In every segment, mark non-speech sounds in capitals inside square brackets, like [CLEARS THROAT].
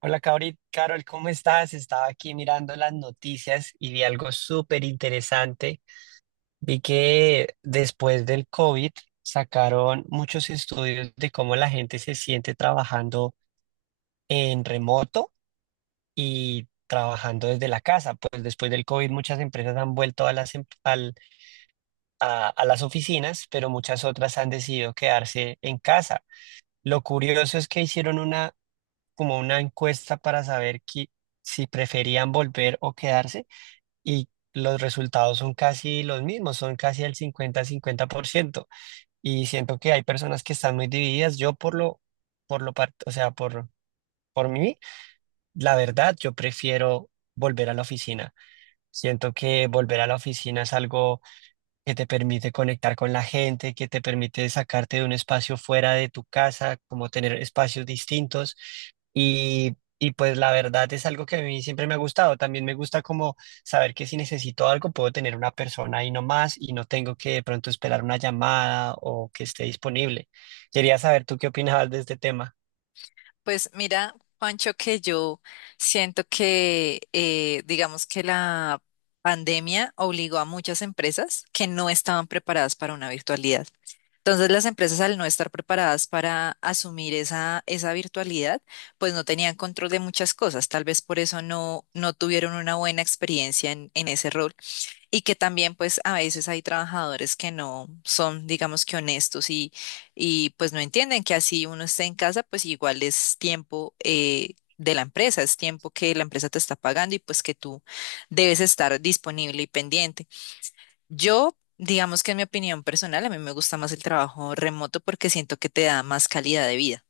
Hola, Carol, ¿cómo estás? Estaba aquí mirando las noticias y vi algo súper interesante. Vi que después del COVID sacaron muchos estudios de cómo la gente se siente trabajando en remoto y trabajando desde la casa. Pues después del COVID muchas empresas han vuelto a las, em- al- a las oficinas, pero muchas otras han decidido quedarse en casa. Lo curioso es que hicieron una encuesta para saber si preferían volver o quedarse, y los resultados son casi los mismos, son casi el 50-50%. Y siento que hay personas que están muy divididas. Yo, o sea, por mí, la verdad, yo prefiero volver a la oficina. Siento que volver a la oficina es algo que te permite conectar con la gente, que te permite sacarte de un espacio fuera de tu casa, como tener espacios distintos. Y pues la verdad es algo que a mí siempre me ha gustado. También me gusta como saber que si necesito algo puedo tener una persona ahí nomás y no tengo que de pronto esperar una llamada o que esté disponible. Quería saber tú qué opinabas de este tema. Pues mira, Juancho, que yo siento que, digamos que la pandemia obligó a muchas empresas que no estaban preparadas para una virtualidad. Entonces, las empresas al no estar preparadas para asumir esa virtualidad, pues no tenían control de muchas cosas. Tal vez por eso no tuvieron una buena experiencia en ese rol. Y que también pues a veces hay trabajadores que no son, digamos que honestos y pues no entienden que así uno esté en casa, pues igual es tiempo de la empresa, es tiempo que la empresa te está pagando y pues que tú debes estar disponible y pendiente. Yo, digamos que en mi opinión personal, a mí me gusta más el trabajo remoto porque siento que te da más calidad de vida.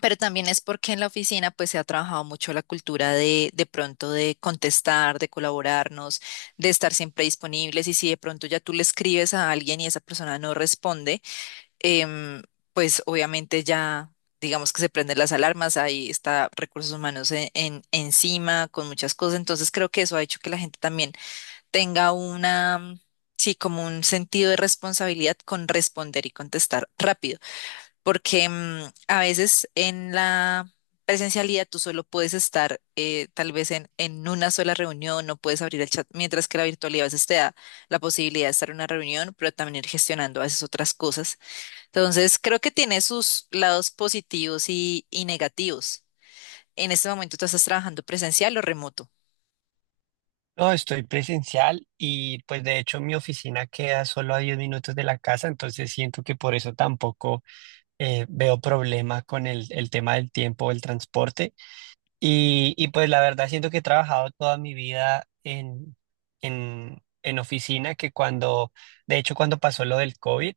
Pero también es porque en la oficina pues se ha trabajado mucho la cultura de pronto de contestar, de colaborarnos, de estar siempre disponibles y si de pronto ya tú le escribes a alguien y esa persona no responde, em, pues obviamente ya digamos que se prenden las alarmas, ahí está recursos humanos encima con muchas cosas, entonces creo que eso ha hecho que la gente también tenga una, sí, como un sentido de responsabilidad con responder y contestar rápido porque a veces en la presencialidad tú solo puedes estar tal vez en una sola reunión, no puedes abrir el chat, mientras que la virtualidad a veces te da la posibilidad de estar en una reunión, pero también ir gestionando a veces otras cosas. Entonces, creo que tiene sus lados positivos y negativos. En este momento tú estás trabajando presencial o remoto. No, estoy presencial y pues de hecho mi oficina queda solo a 10 minutos de la casa, entonces siento que por eso tampoco veo problemas con el tema del tiempo, el transporte. Y pues la verdad siento que he trabajado toda mi vida en oficina, que de hecho cuando pasó lo del COVID,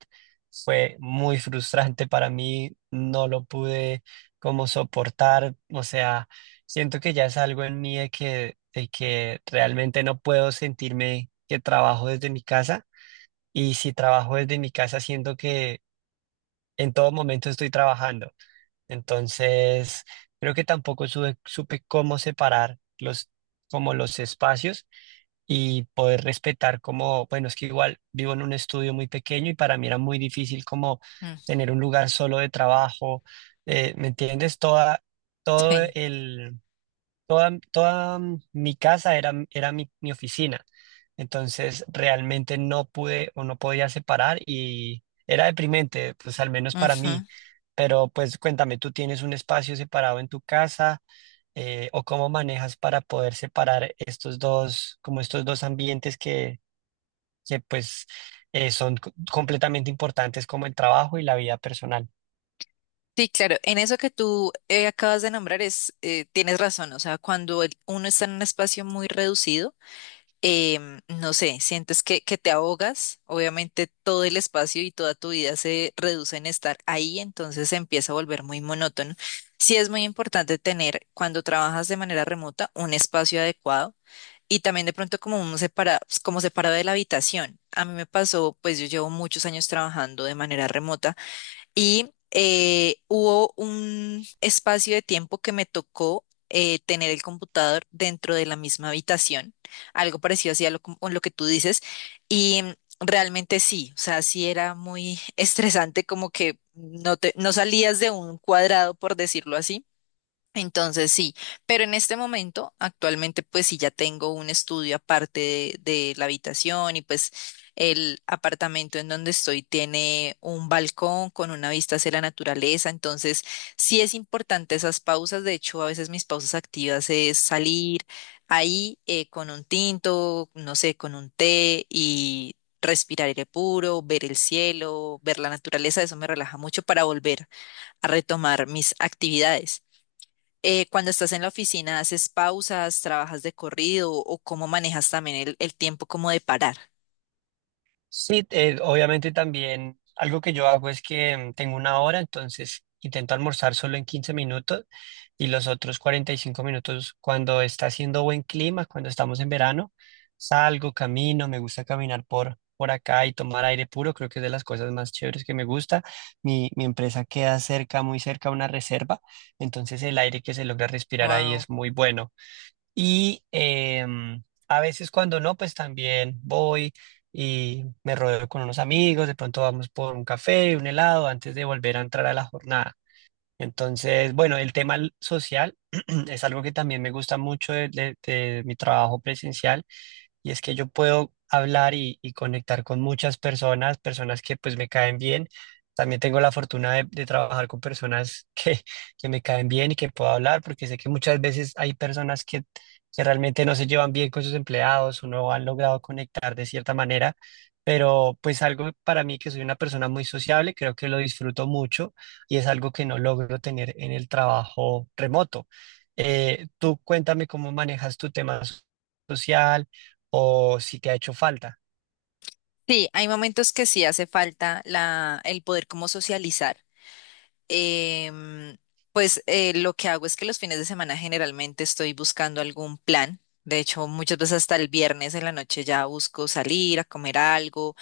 fue muy frustrante para mí, no lo pude como soportar, o sea, siento que ya es algo en mí de que, realmente no puedo sentirme que trabajo desde mi casa. Y si trabajo desde mi casa, siento que en todo momento estoy trabajando. Entonces, creo que tampoco supe cómo separar los espacios y poder respetar como, bueno, es que igual vivo en un estudio muy pequeño y para mí era muy difícil como Mm, tener un lugar solo de trabajo, ¿me entiendes? Todo sí. el, toda mi casa era mi oficina. Entonces realmente no pude o no podía separar y era deprimente, pues al menos para mí. Ujú. Pero pues cuéntame, ¿tú tienes un espacio separado en tu casa, o cómo manejas para poder separar estos dos, como estos dos ambientes que pues son completamente importantes, como el trabajo y la vida personal? Sí, claro, en eso que tú acabas de nombrar es, tienes razón, o sea, cuando uno está en un espacio muy reducido, no sé, sientes que te ahogas, obviamente todo el espacio y toda tu vida se reduce en estar ahí, entonces se empieza a volver muy monótono. Sí es muy importante tener, cuando trabajas de manera remota, un espacio adecuado y también de pronto como un separado, como separado de la habitación. A mí me pasó, pues yo llevo muchos años trabajando de manera remota y hubo un espacio de tiempo que me tocó tener el computador dentro de la misma habitación, algo parecido así a lo, lo que tú dices. Y realmente sí, o sea, sí era muy [LAUGHS] estresante, como que no te, no salías de un cuadrado, por decirlo así. Entonces sí, pero en este momento, actualmente, pues sí ya tengo un estudio aparte de la habitación y pues el apartamento en donde estoy tiene un balcón con una vista hacia la naturaleza, entonces sí es importante esas pausas, de hecho a veces mis pausas activas es salir ahí con un tinto, no sé, con un té y respirar aire puro, ver el cielo, ver la naturaleza, eso me relaja mucho para volver a retomar mis actividades. Cuando estás en la oficina, ¿haces pausas, trabajas de corrido o cómo manejas también el tiempo como de parar? Sí, obviamente también algo que yo hago es que tengo una hora, entonces intento almorzar solo en 15 minutos y los otros 45 minutos, cuando está haciendo buen clima, cuando estamos en verano, salgo, camino, me gusta caminar por acá y tomar aire puro, creo que es de las cosas más chéveres que me gusta. Mi empresa queda cerca, muy cerca a una reserva, entonces el aire que se logra respirar ahí Wow. es muy bueno. Y a veces cuando no, pues también voy y me rodeo con unos amigos, de pronto vamos por un café, un helado, antes de volver a entrar a la jornada. Entonces, bueno, el tema social [CLEARS THROAT] es algo que también me gusta mucho de mi trabajo presencial, y es que yo puedo hablar y conectar con muchas personas, que pues me caen bien. También tengo la fortuna de trabajar con personas [LAUGHS] que me caen bien y que puedo hablar, porque sé que muchas veces hay personas que realmente no se llevan bien con sus empleados o no han logrado conectar de cierta manera, pero pues algo para mí que soy una persona muy sociable, creo que lo disfruto mucho, y es algo que no logro tener en el trabajo remoto. Tú cuéntame cómo manejas tu tema social o si te ha hecho falta. Sí, hay momentos que sí hace falta el poder como socializar. em, pues lo que hago es que los fines de semana generalmente estoy buscando algún plan. De hecho, muchas veces hasta el viernes en la noche ya busco salir a comer algo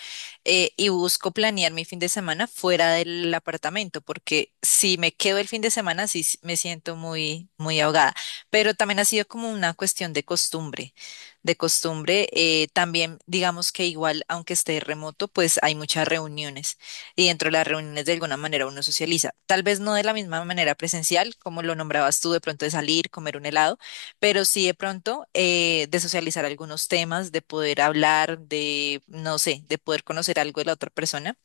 y busco planear mi fin de semana fuera del apartamento, porque si me quedo el fin de semana sí me siento muy ahogada. Pero también ha sido como una cuestión de costumbre, de costumbre. También digamos que igual, aunque esté remoto, pues hay muchas reuniones y dentro de las reuniones de alguna manera uno socializa. Tal vez no de la misma manera presencial, como lo nombrabas tú, de pronto de salir, comer un helado, pero sí de pronto de socializar algunos temas, de poder hablar, de, no sé, de poder conocer algo de la otra persona,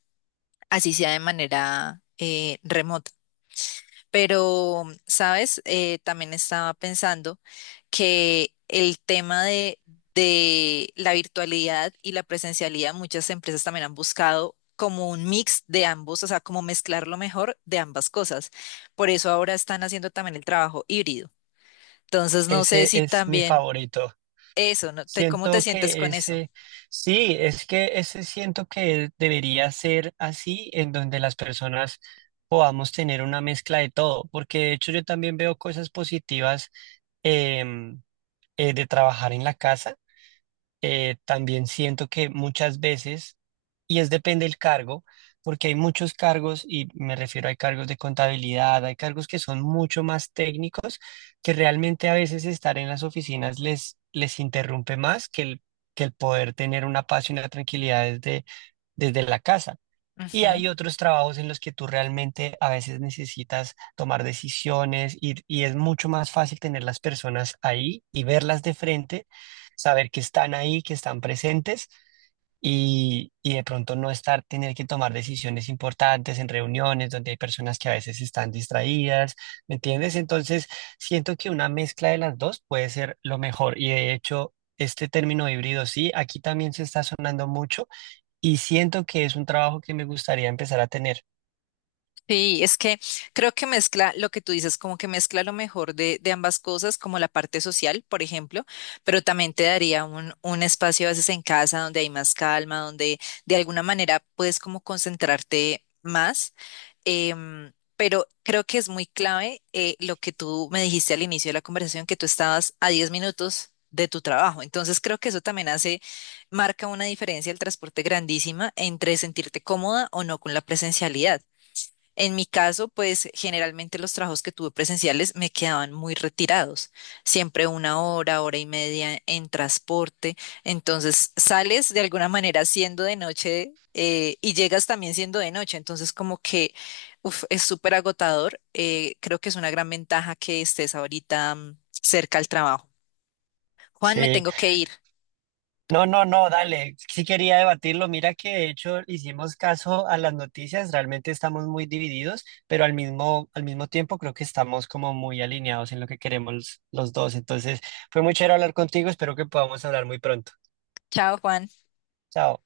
así sea de manera remota. Pero, ¿sabes? También estaba pensando que el tema de la virtualidad y la presencialidad, muchas empresas también han buscado como un mix de ambos, o sea, como mezclar lo mejor de ambas cosas. Por eso ahora están haciendo también el trabajo híbrido. Entonces, no sé Ese si es mi también favorito. eso, ¿no? Te- ¿Cómo te Siento sientes que con eso? ese, sí, es que ese siento que debería ser así, en donde las personas podamos tener una mezcla de todo, porque de hecho yo también veo cosas positivas em, de trabajar en la casa. También siento que muchas veces, y es depende del cargo, porque hay muchos cargos, y me refiero a cargos de contabilidad, hay cargos que son mucho más técnicos, que realmente a veces estar en las oficinas les interrumpe más que el poder tener una paz y una tranquilidad desde la casa. Y hay otros trabajos en los que tú realmente a veces necesitas tomar decisiones, y es mucho más fácil tener las personas ahí y verlas de frente, saber que están ahí, que están presentes, y de pronto no estar, tener que tomar decisiones importantes en reuniones donde hay personas que a veces están distraídas, ¿me entiendes? Entonces, siento que una mezcla de las dos puede ser lo mejor y, de hecho, este término híbrido, sí, aquí también se está sonando mucho, y siento que es un trabajo que me gustaría empezar a tener. Sí, es que creo que mezcla lo que tú dices, como que mezcla lo mejor de ambas cosas, como la parte social, por ejemplo, pero también te daría un espacio a veces en casa donde hay más calma, donde de alguna manera puedes como concentrarte más. Pero creo que es muy clave lo que tú me dijiste al inicio de la conversación, que tú estabas a 10 minutos de tu trabajo. Entonces creo que eso también hace, marca una diferencia el transporte grandísima entre sentirte cómoda o no con la presencialidad. En mi caso, pues generalmente los trabajos que tuve presenciales me quedaban muy retirados, siempre una hora, hora y media en transporte, entonces sales de alguna manera siendo de noche y llegas también siendo de noche, entonces como que uf, es súper agotador, creo que es una gran ventaja que estés ahorita cerca al trabajo. Juan, me Sí, tengo que ir. no, no, no, dale, sí quería debatirlo. Mira que de hecho hicimos caso a las noticias, realmente estamos muy divididos, pero al mismo tiempo creo que estamos como muy alineados en lo que queremos los dos. Entonces, fue muy chévere hablar contigo, espero que podamos hablar muy pronto. Chao, Juan. Chao.